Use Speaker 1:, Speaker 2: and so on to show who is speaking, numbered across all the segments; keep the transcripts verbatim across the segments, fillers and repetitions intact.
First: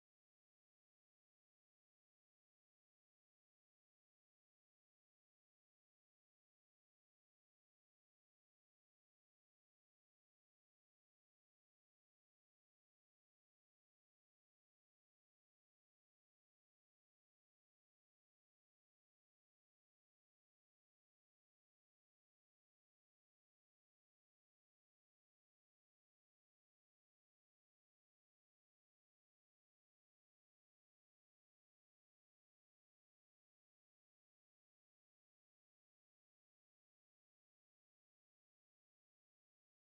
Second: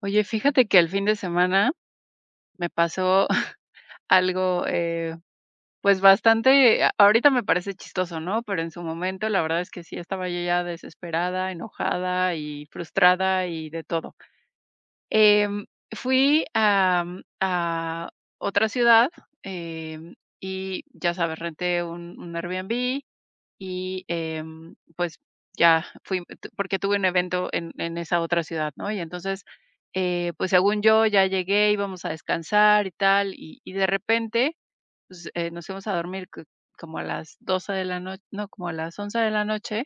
Speaker 1: Oye, fíjate que el fin de semana me pasó algo, eh, pues bastante, a- ahorita me parece chistoso, ¿no? Pero en su momento la verdad es que sí estaba yo ya desesperada, enojada y frustrada y de todo. Em, fui a, mm, a otra ciudad em, y ya sabes, renté un, un Airbnb y, em, pues, ya fui tu porque tuve un evento en en esa otra ciudad, ¿no? Y entonces, eh, pues, según yo, ya llegué, íbamos a descansar y tal, y y de repente, pues, eh, nos fuimos a dormir c como a las doce de la no no, como a las once de la noche,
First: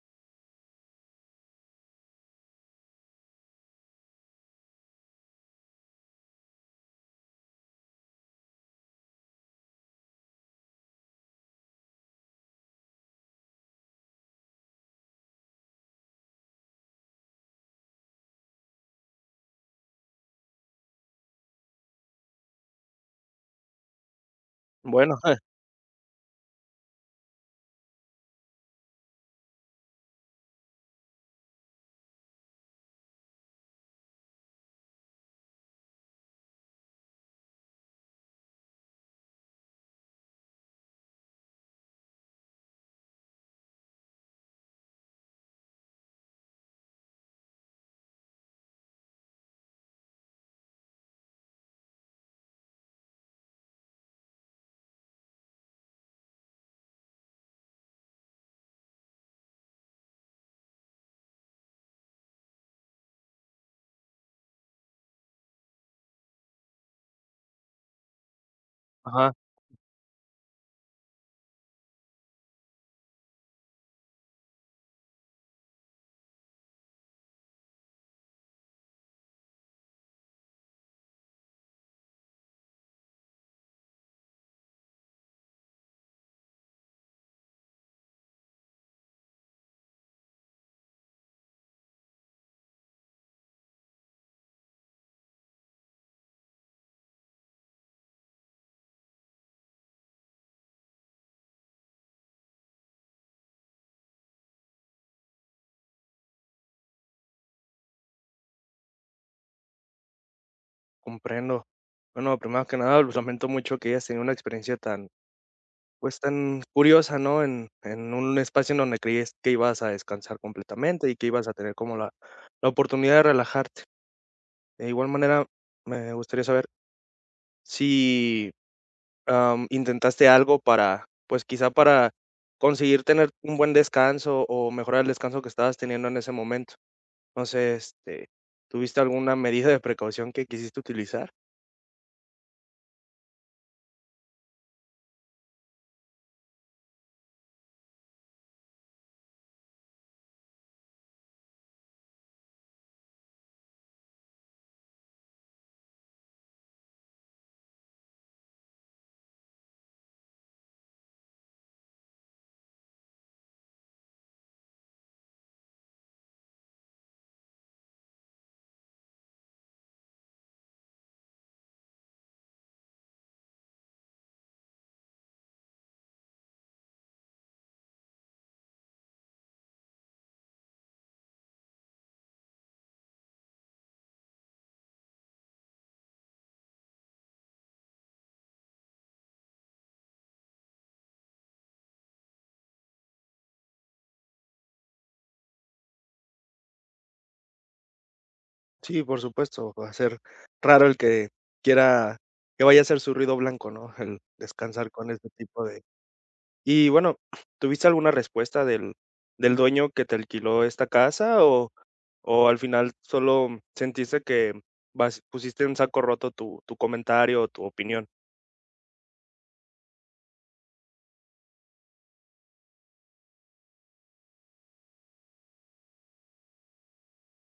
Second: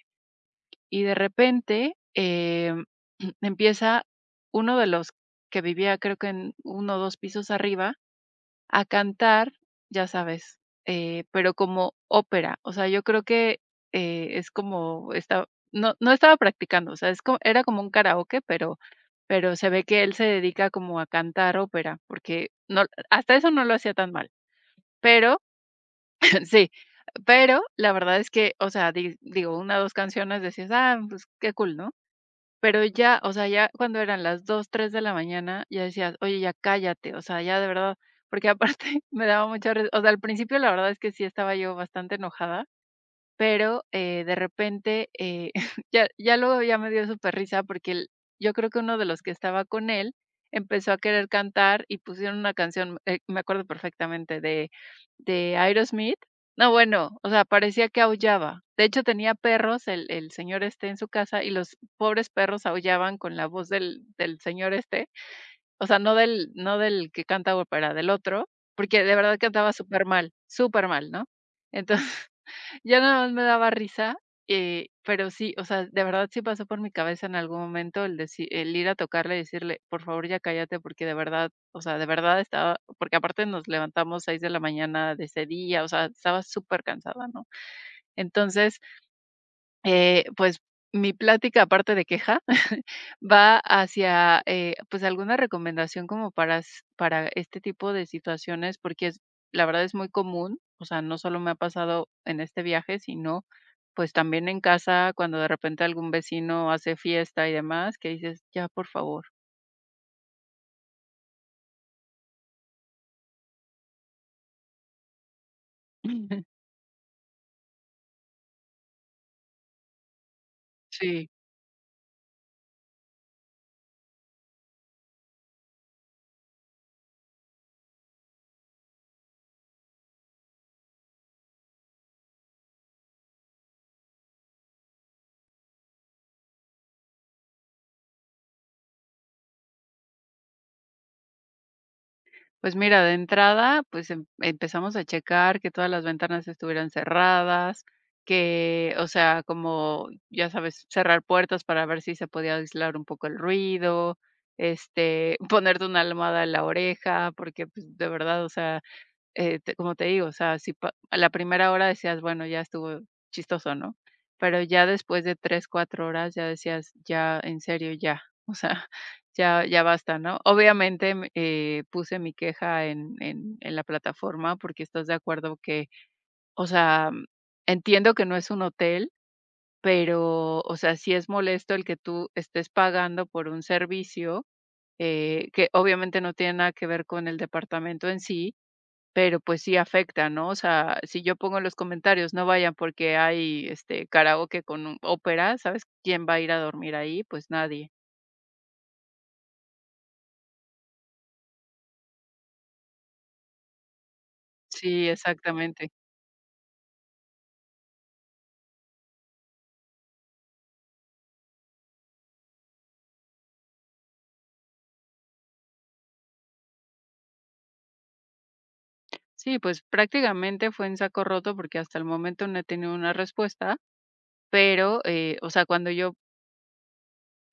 Speaker 1: y de repente, em, empieza uno de los que vivía, creo que en uno o dos pisos arriba, a cantar, ya sabes, eh, pero como ópera. O sea, yo creo que, eh, es como esta no no estaba practicando, o sea, es co era como un karaoke, pero pero se ve que él se dedica como a cantar ópera, porque no hasta eso no lo hacía tan mal.
Speaker 2: Bueno,
Speaker 1: Pero sí, pero la verdad es que, o sea, di digo, una, dos canciones decías: "Ah, pues qué cool", ¿no? Pero ya, o sea, ya cuando eran las dos tres de la mañana, ya decías: "Oye, ya cállate", o sea, ya de verdad, porque aparte me daba mucha ri o sea, al principio la verdad es que sí estaba yo bastante enojada pero, eh, de repente, eh, ya ya luego ya me dio súper risa porque el yo creo que uno de los que estaba con él empezó a querer cantar y pusieron una canción, eh, me acuerdo perfectamente de de Aerosmith. No, bueno, o sea, parecía que aullaba. De hecho, tenía perros el el señor este en su casa y los pobres perros aullaban con la voz del del señor este, o sea, no del no del que canta ópera, del otro, porque de
Speaker 2: ajá,
Speaker 1: verdad cantaba súper mal súper mal, ¿no? Entonces ya nada más me daba risa, eh, pero sí, o sea, de verdad sí pasó por mi cabeza en algún momento el deci el ir a tocarle y decirle: "Por favor, ya cállate", porque de verdad, o sea, de verdad estaba porque aparte nos levantamos seis de la mañana de ese día, o sea, estaba súper cansada, ¿no? Entonces eh, pues, mi plática, aparte de queja, va hacia, eh, pues, alguna recomendación como para s para este tipo de situaciones, porque es la verdad es muy común, o sea, no solo me ha pasado en este viaje, sino, pues, también en casa, cuando de repente algún vecino hace fiesta y demás, que dices: "Ya, por favor".
Speaker 2: comprendo. Bueno, primero que nada, lo lamento mucho que hayas tenido una experiencia tan, pues, tan curiosa, ¿no? En, en un espacio en donde creías que ibas a descansar completamente y que
Speaker 1: Sí.
Speaker 2: ibas a tener como la, la oportunidad de relajarte. De igual manera, me gustaría saber si am, intentaste algo para, pues quizá para conseguir tener un buen descanso o mejorar el descanso que estabas teniendo en ese momento. No sé, este, ¿tuviste alguna medida de precaución que quisiste utilizar?
Speaker 1: Pues mira, de entrada, pues em empezamos a checar que todas las ventanas estuvieran cerradas, que, o sea, como, ya sabes, cerrar puertas para ver si se podía aislar un poco el ruido, este, ponerte una almohada en la oreja, porque, pues, de verdad, o sea, eh, te como te digo, o sea, si pa a la primera hora decías: "Bueno, ya estuvo chistoso", ¿no? Pero ya después de tres cuatro horas ya decías: "Ya, en serio, ya". O sea, ya ya basta, ¿no? Obviamente, mm, eh, puse mi queja en en en la plataforma, porque estás de acuerdo que, o sea, mm, entiendo que no es un hotel, pero, o sea, sí es molesto el que tú estés pagando por un servicio, eh, que obviamente no tiene nada que ver con el departamento en sí, pero, pues, sí afecta, ¿no? O sea, si yo pongo en los comentarios: "No vayan porque hay, este, karaoke con un ópera", ¿sabes? ¿Quién va a ir a dormir ahí? Pues nadie.
Speaker 2: Sí, por supuesto, va a ser raro el que quiera que vaya a ser su ruido blanco, ¿no? El descansar
Speaker 1: Sí,
Speaker 2: con este tipo de…
Speaker 1: exactamente.
Speaker 2: Y bueno, ¿tuviste alguna respuesta del del dueño que te alquiló esta casa o o al final solo sentiste que vas pusiste en saco roto tu tu comentario o tu opinión?
Speaker 1: Sí, pues, prácticamente fue en saco roto porque hasta el momento no he tenido una respuesta, pero, eh, o sea, cuando yo,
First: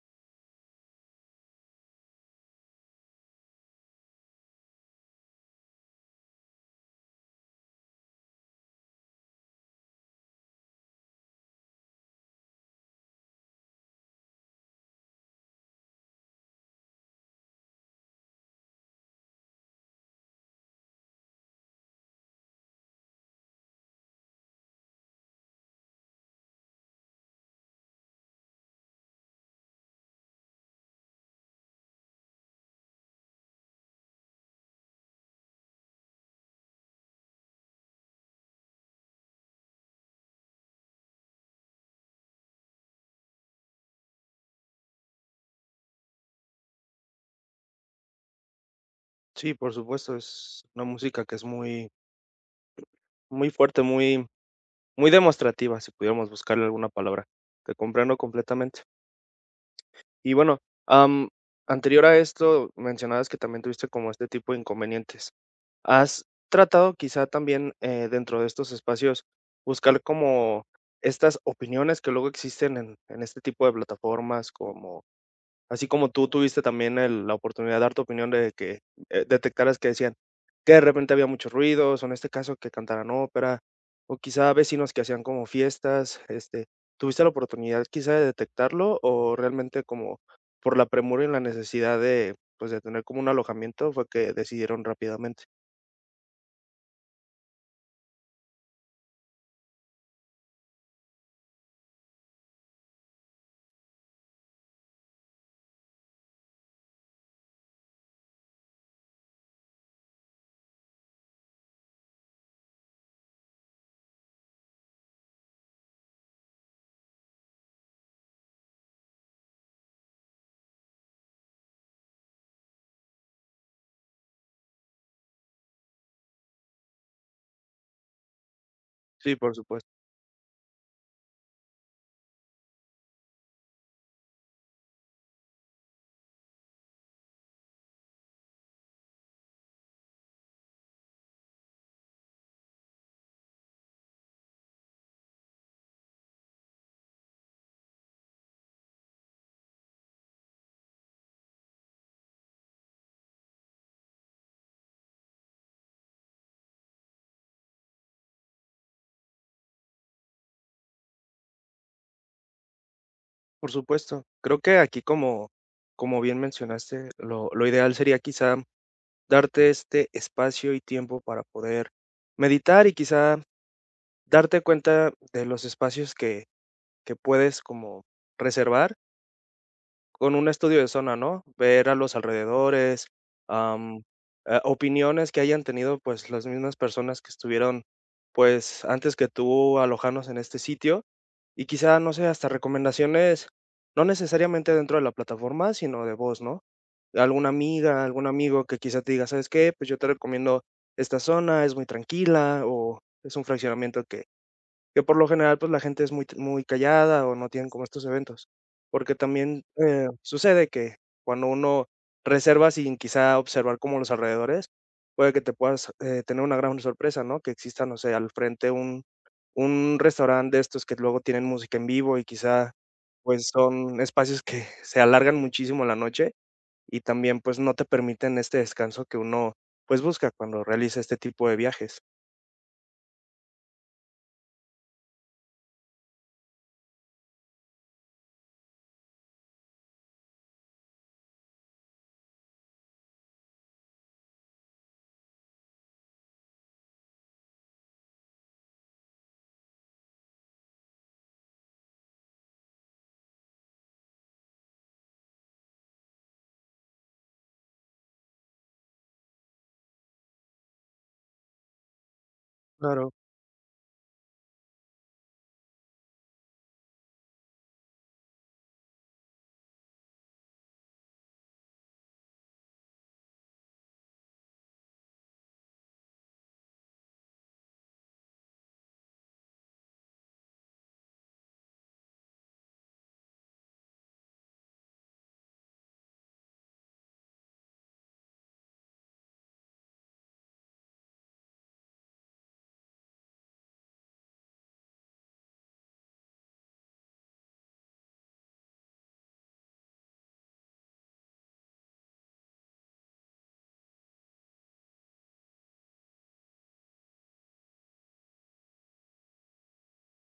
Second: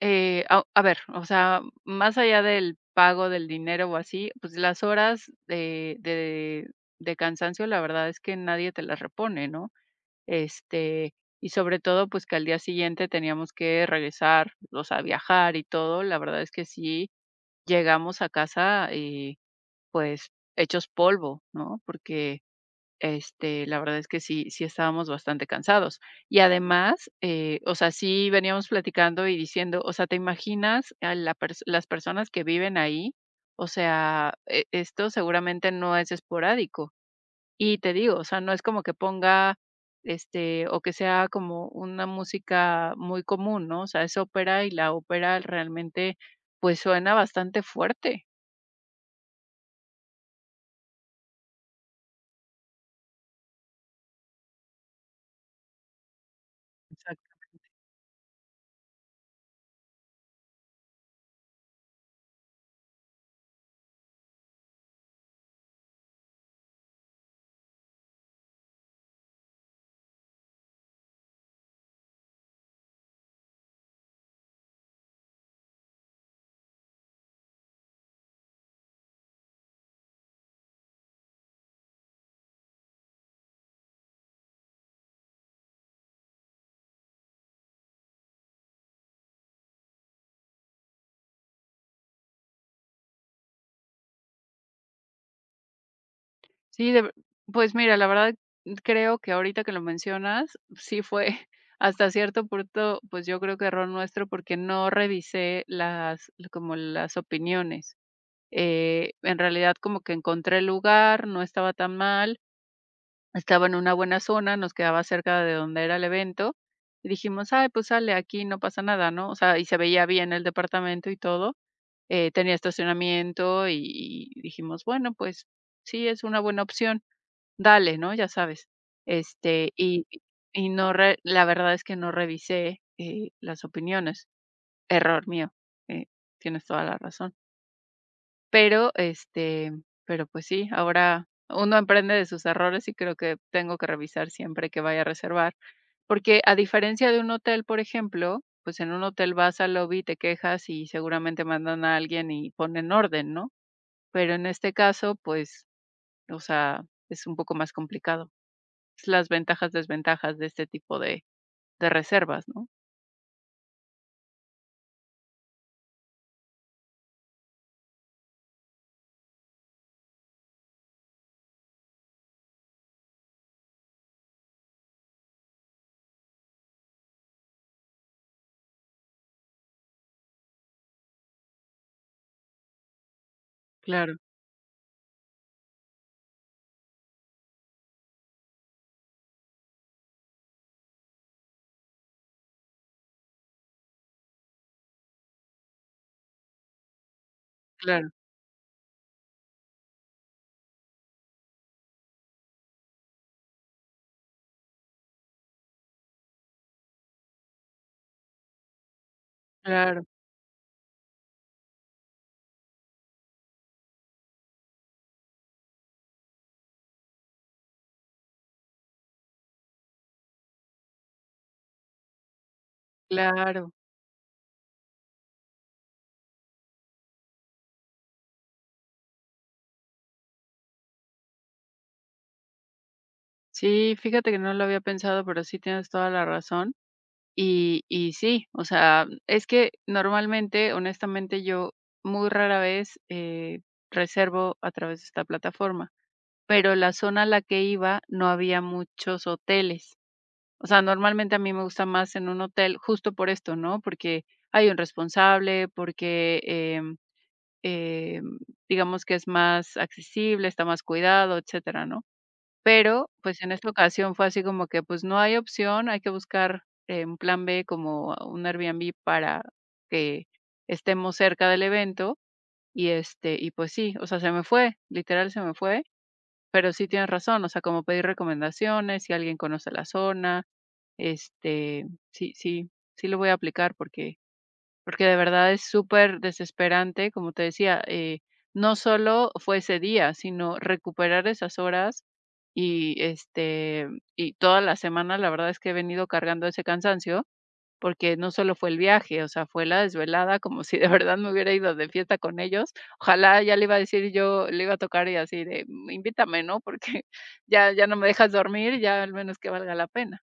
Speaker 1: eh, a a ver, o sea, más allá del pago del dinero o así, pues, las horas de de de cansancio, la verdad es que nadie te las repone, ¿no? Este, y sobre todo, pues, que al día siguiente teníamos que regresar, o sea, viajar y todo. La verdad es que sí llegamos a casa y, pues, hechos polvo, ¿no? Porque, este, la verdad es que sí sí estábamos bastante cansados. Y además, eh, o sea, sí veníamos platicando y diciendo, o sea, ¿te imaginas a la pers las personas que viven ahí? O sea, e esto seguramente no es esporádico. Y te digo, o sea, no es como que ponga, este, o que sea como una música muy común, ¿no? O sea, es ópera y la ópera realmente, pues, suena bastante fuerte.
Speaker 2: Sí, por supuesto, es una música que es muy muy fuerte, muy muy demostrativa, si pudiéramos buscarle alguna palabra.
Speaker 1: Exacto.
Speaker 2: Te comprendo completamente. Y bueno, am, anterior a esto, mencionabas que también tuviste como este tipo de inconvenientes. ¿Has tratado quizá también eh, dentro de estos espacios buscar como estas opiniones que luego existen en, en este tipo de plataformas como… Así como tú tuviste también el la oportunidad de dar tu opinión de que, eh, detectaras que decían que de repente había muchos ruidos, o en este caso que cantaran ópera, o quizá vecinos que hacían como fiestas, este, ¿tuviste la oportunidad quizá de detectarlo o realmente como por la premura y la necesidad de, pues, de tener como un alojamiento fue que decidieron rápidamente?
Speaker 1: Sí, de ver pues mira, la verdad creo que ahorita que lo mencionas, sí fue hasta cierto punto, pues, yo creo que error nuestro, porque no revisé las como las opiniones. Eh, en realidad como que encontré el lugar, no estaba tan mal. Estaba en una buena zona, nos quedaba cerca de donde era el evento, y dijimos: "Ay, pues sale, aquí no pasa nada", ¿no? O sea, y se veía bien el departamento y todo, eh, tenía estacionamiento y y dijimos: "Bueno, pues sí, es una buena opción, dale", ¿no? Ya sabes.
Speaker 2: Sí, por
Speaker 1: Este,
Speaker 2: supuesto,
Speaker 1: y y no re la verdad es que no revisé, eh, las opiniones. Error mío, eh, tienes toda la razón. Pero, este, pero pues sí, ahora uno aprende de sus errores y creo que tengo que revisar siempre que vaya a reservar, porque a diferencia de un hotel, por ejemplo, pues en un hotel vas al lobby, te quejas y seguramente mandan a alguien y ponen orden, ¿no? Pero en este caso, pues, o sea, es un poco más complicado. Es las ventajas, desventajas de este tipo de de reservas, ¿no?
Speaker 2: por supuesto. Creo que aquí como como bien mencionaste, lo lo ideal sería quizá darte este espacio y tiempo para poder meditar y quizá darte cuenta de los espacios que, que puedes como reservar con un estudio de zona, ¿no? Ver a los alrededores, am,
Speaker 1: Claro,
Speaker 2: eh, opiniones que hayan tenido, pues, las mismas personas que estuvieron, pues, antes que tú alojarnos en este sitio, y quizá, no sé, hasta recomendaciones, no necesariamente dentro de la plataforma, sino de voz, ¿no? Alguna amiga,
Speaker 1: claro,
Speaker 2: algún amigo que quizá te diga: "¿Sabes qué? Pues yo te recomiendo esta zona, es muy tranquila, o es un fraccionamiento que" que por lo general, pues, la gente es muy muy callada o no tienen como estos eventos. Porque también,
Speaker 1: claro,
Speaker 2: eh, sucede que cuando uno reserva sin quizá observar como los alrededores, puede que te puedas, eh, tener una gran sorpresa, ¿no? Que exista, no sé, al frente un un restaurante de estos que luego tienen música en vivo y quizá, pues,
Speaker 1: claro.
Speaker 2: son espacios que se alargan muchísimo la noche y también, pues, no te permiten este descanso que uno, pues, busca cuando realiza este tipo de viajes.
Speaker 1: Sí, fíjate que no lo había pensado, pero sí tienes toda la razón. Y y sí, o sea, es que normalmente, honestamente, yo muy rara vez, eh, reservo a través de esta plataforma, pero la zona a la que iba no había muchos hoteles. O sea, normalmente a mí me gusta más en un hotel justo por esto, ¿no? Porque hay un responsable, porque, em, em, digamos que es más accesible, está más cuidado, etcétera, ¿no? Pero,
Speaker 2: Claro.
Speaker 1: pues, en esta ocasión fue así como que, pues, no hay opción, hay que buscar, eh, un plan B como un Airbnb para que estemos cerca del evento y, este, y pues sí, o sea, se me fue, literal se me fue, pero sí tienes razón, o sea, como pedir recomendaciones, si alguien conoce la zona, este, sí, sí, sí lo voy a aplicar porque porque de verdad es súper desesperante, como te decía, eh, no solo fue ese día, sino recuperar esas horas y este y toda la semana la verdad es que he venido cargando ese cansancio, porque no solo fue el viaje, o sea, fue la desvelada, como si de verdad me hubiera ido de fiesta con ellos. Ojalá ya le iba a decir yo, le iba a tocar y así de "Mm, invítame, ¿no? Porque ya ya no me dejas dormir, ya al menos que valga la pena.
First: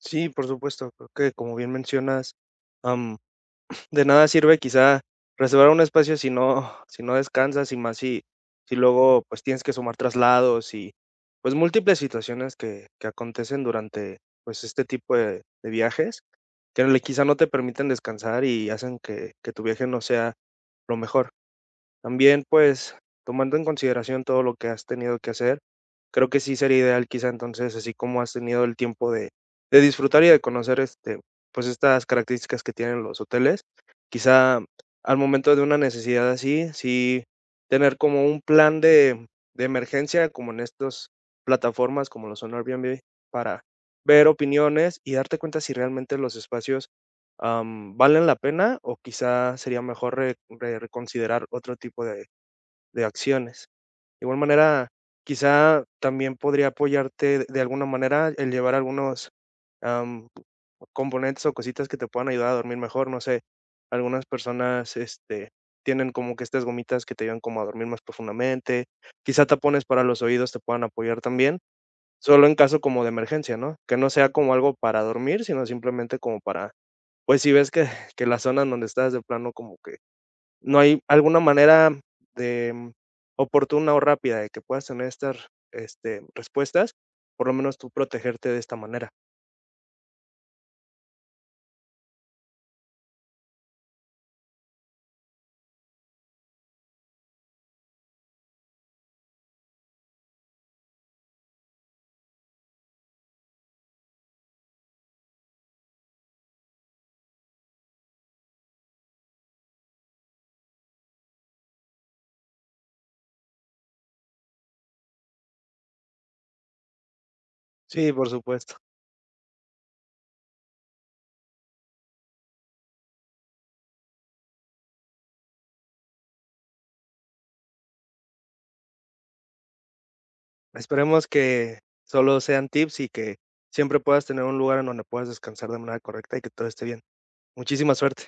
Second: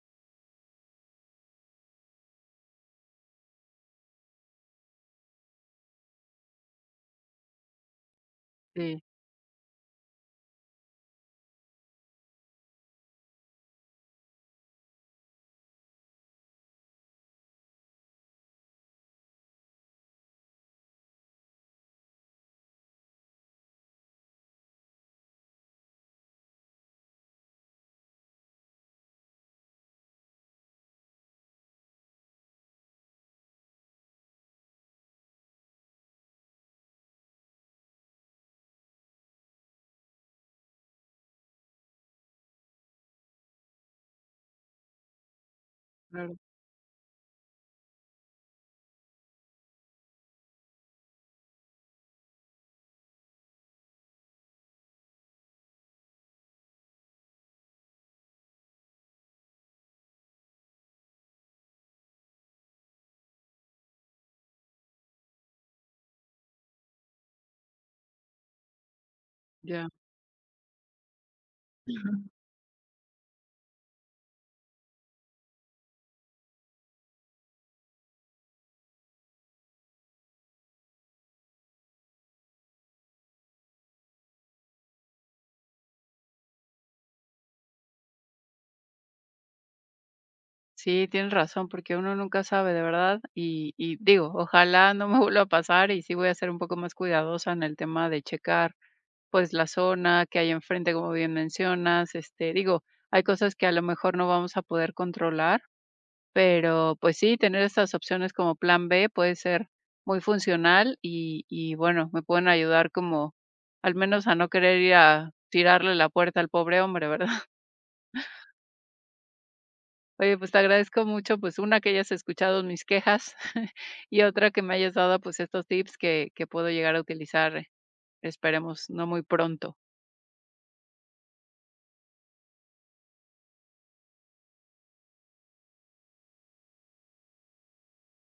Speaker 2: Sí, por supuesto, creo que como bien mencionas, am, de nada sirve quizá reservar un espacio si no si no descansas y más si si
Speaker 1: Sí,
Speaker 2: luego, pues, tienes que sumar traslados y, pues, múltiples situaciones que que acontecen durante, pues, este tipo de de viajes, que le quizá no te permiten descansar y hacen que que tu viaje no sea lo mejor. También, pues, tomando en consideración todo lo que has tenido que hacer, creo que sí sería ideal quizá entonces, así como has tenido el tiempo de, de disfrutar y de conocer este, pues estas características que tienen los hoteles, quizá al momento de una necesidad así, sí tener como un plan de, de emergencia, como en estas plataformas como lo son Airbnb, para ver opiniones y darte cuenta si realmente los
Speaker 1: claro,
Speaker 2: espacios am, ¿valen la pena o quizá sería mejor re- re- reconsiderar otro tipo de, de acciones? De igual manera, quizá también podría apoyarte de, de alguna manera el llevar algunos am, componentes o cositas que te puedan ayudar a dormir mejor. No sé, algunas personas este, tienen como que estas gomitas que te ayudan como a dormir más profundamente. Quizá tapones
Speaker 1: ya.
Speaker 2: para los oídos te puedan apoyar también, solo en caso como de emergencia, ¿no? Que no sea como algo para dormir, sino simplemente como para… pues, si ves que que la zona en donde estás de plano como que no hay alguna manera de mm, oportuna o rápida de que puedas tener estas, este, respuestas, por lo menos tú protegerte de esta manera.
Speaker 1: Sí, tienes razón, porque uno nunca sabe, de verdad. Y, y digo, ojalá no me vuelva a pasar y sí voy a ser un poco más cuidadosa en el tema de checar, pues, la zona que hay enfrente, como bien mencionas. Este, digo, hay cosas que a lo mejor no vamos a poder controlar, pero pues sí, tener estas opciones como plan B puede ser muy funcional y, y bueno, me pueden ayudar como al menos a no querer ir a tirarle la puerta al pobre hombre, ¿verdad?
Speaker 2: Sí, por supuesto.
Speaker 1: Oye, pues te agradezco mucho, pues una que hayas escuchado mis quejas y otra que me hayas dado pues estos tips que, que puedo llegar a utilizar, esperemos, no muy pronto.
Speaker 2: Esperemos que solo sean tips y que siempre puedas tener un lugar en donde puedas descansar de manera correcta y que todo esté bien. Muchísima suerte.